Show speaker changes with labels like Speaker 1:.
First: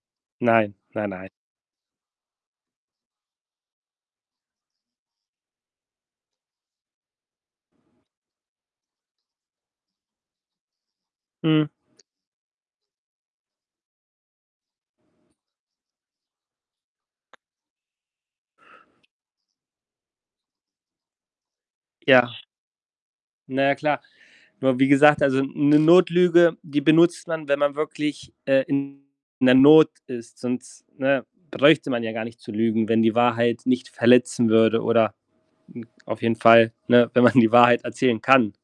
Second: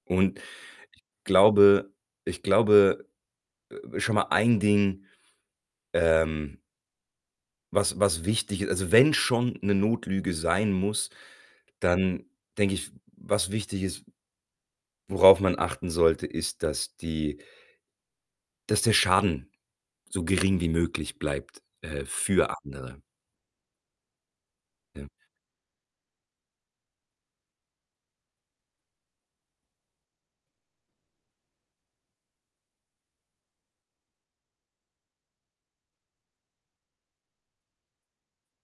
Speaker 1: Und
Speaker 2: Nein,
Speaker 1: ich
Speaker 2: nein, nei
Speaker 1: glaube ich glaube, äh, schon mal ein Ding, ähm was was wichtig i also, wenn schon 'ne Notlüge sein muss,
Speaker 2: Hm.
Speaker 1: dann denke ich, was wichtig ist worauf man achten sollte, ist, dass die dass der Schaden so gering wie möglich bleibt, äh,
Speaker 2: Ja.
Speaker 1: für andere.
Speaker 2: Na ja klar, nur wie
Speaker 1: Ja.
Speaker 2: gesagt, also 'ne Notlüge, die benutzt man, wenn man wirklich, äh, in 'ner Not ist. Sonst, ne, bräuchte man ja gar nicht zu lügen, wenn die Wahrheit nicht verletzen würde oder, hm, auf jeden Fall, ne, wenn man die Wahrheit erzählen kann.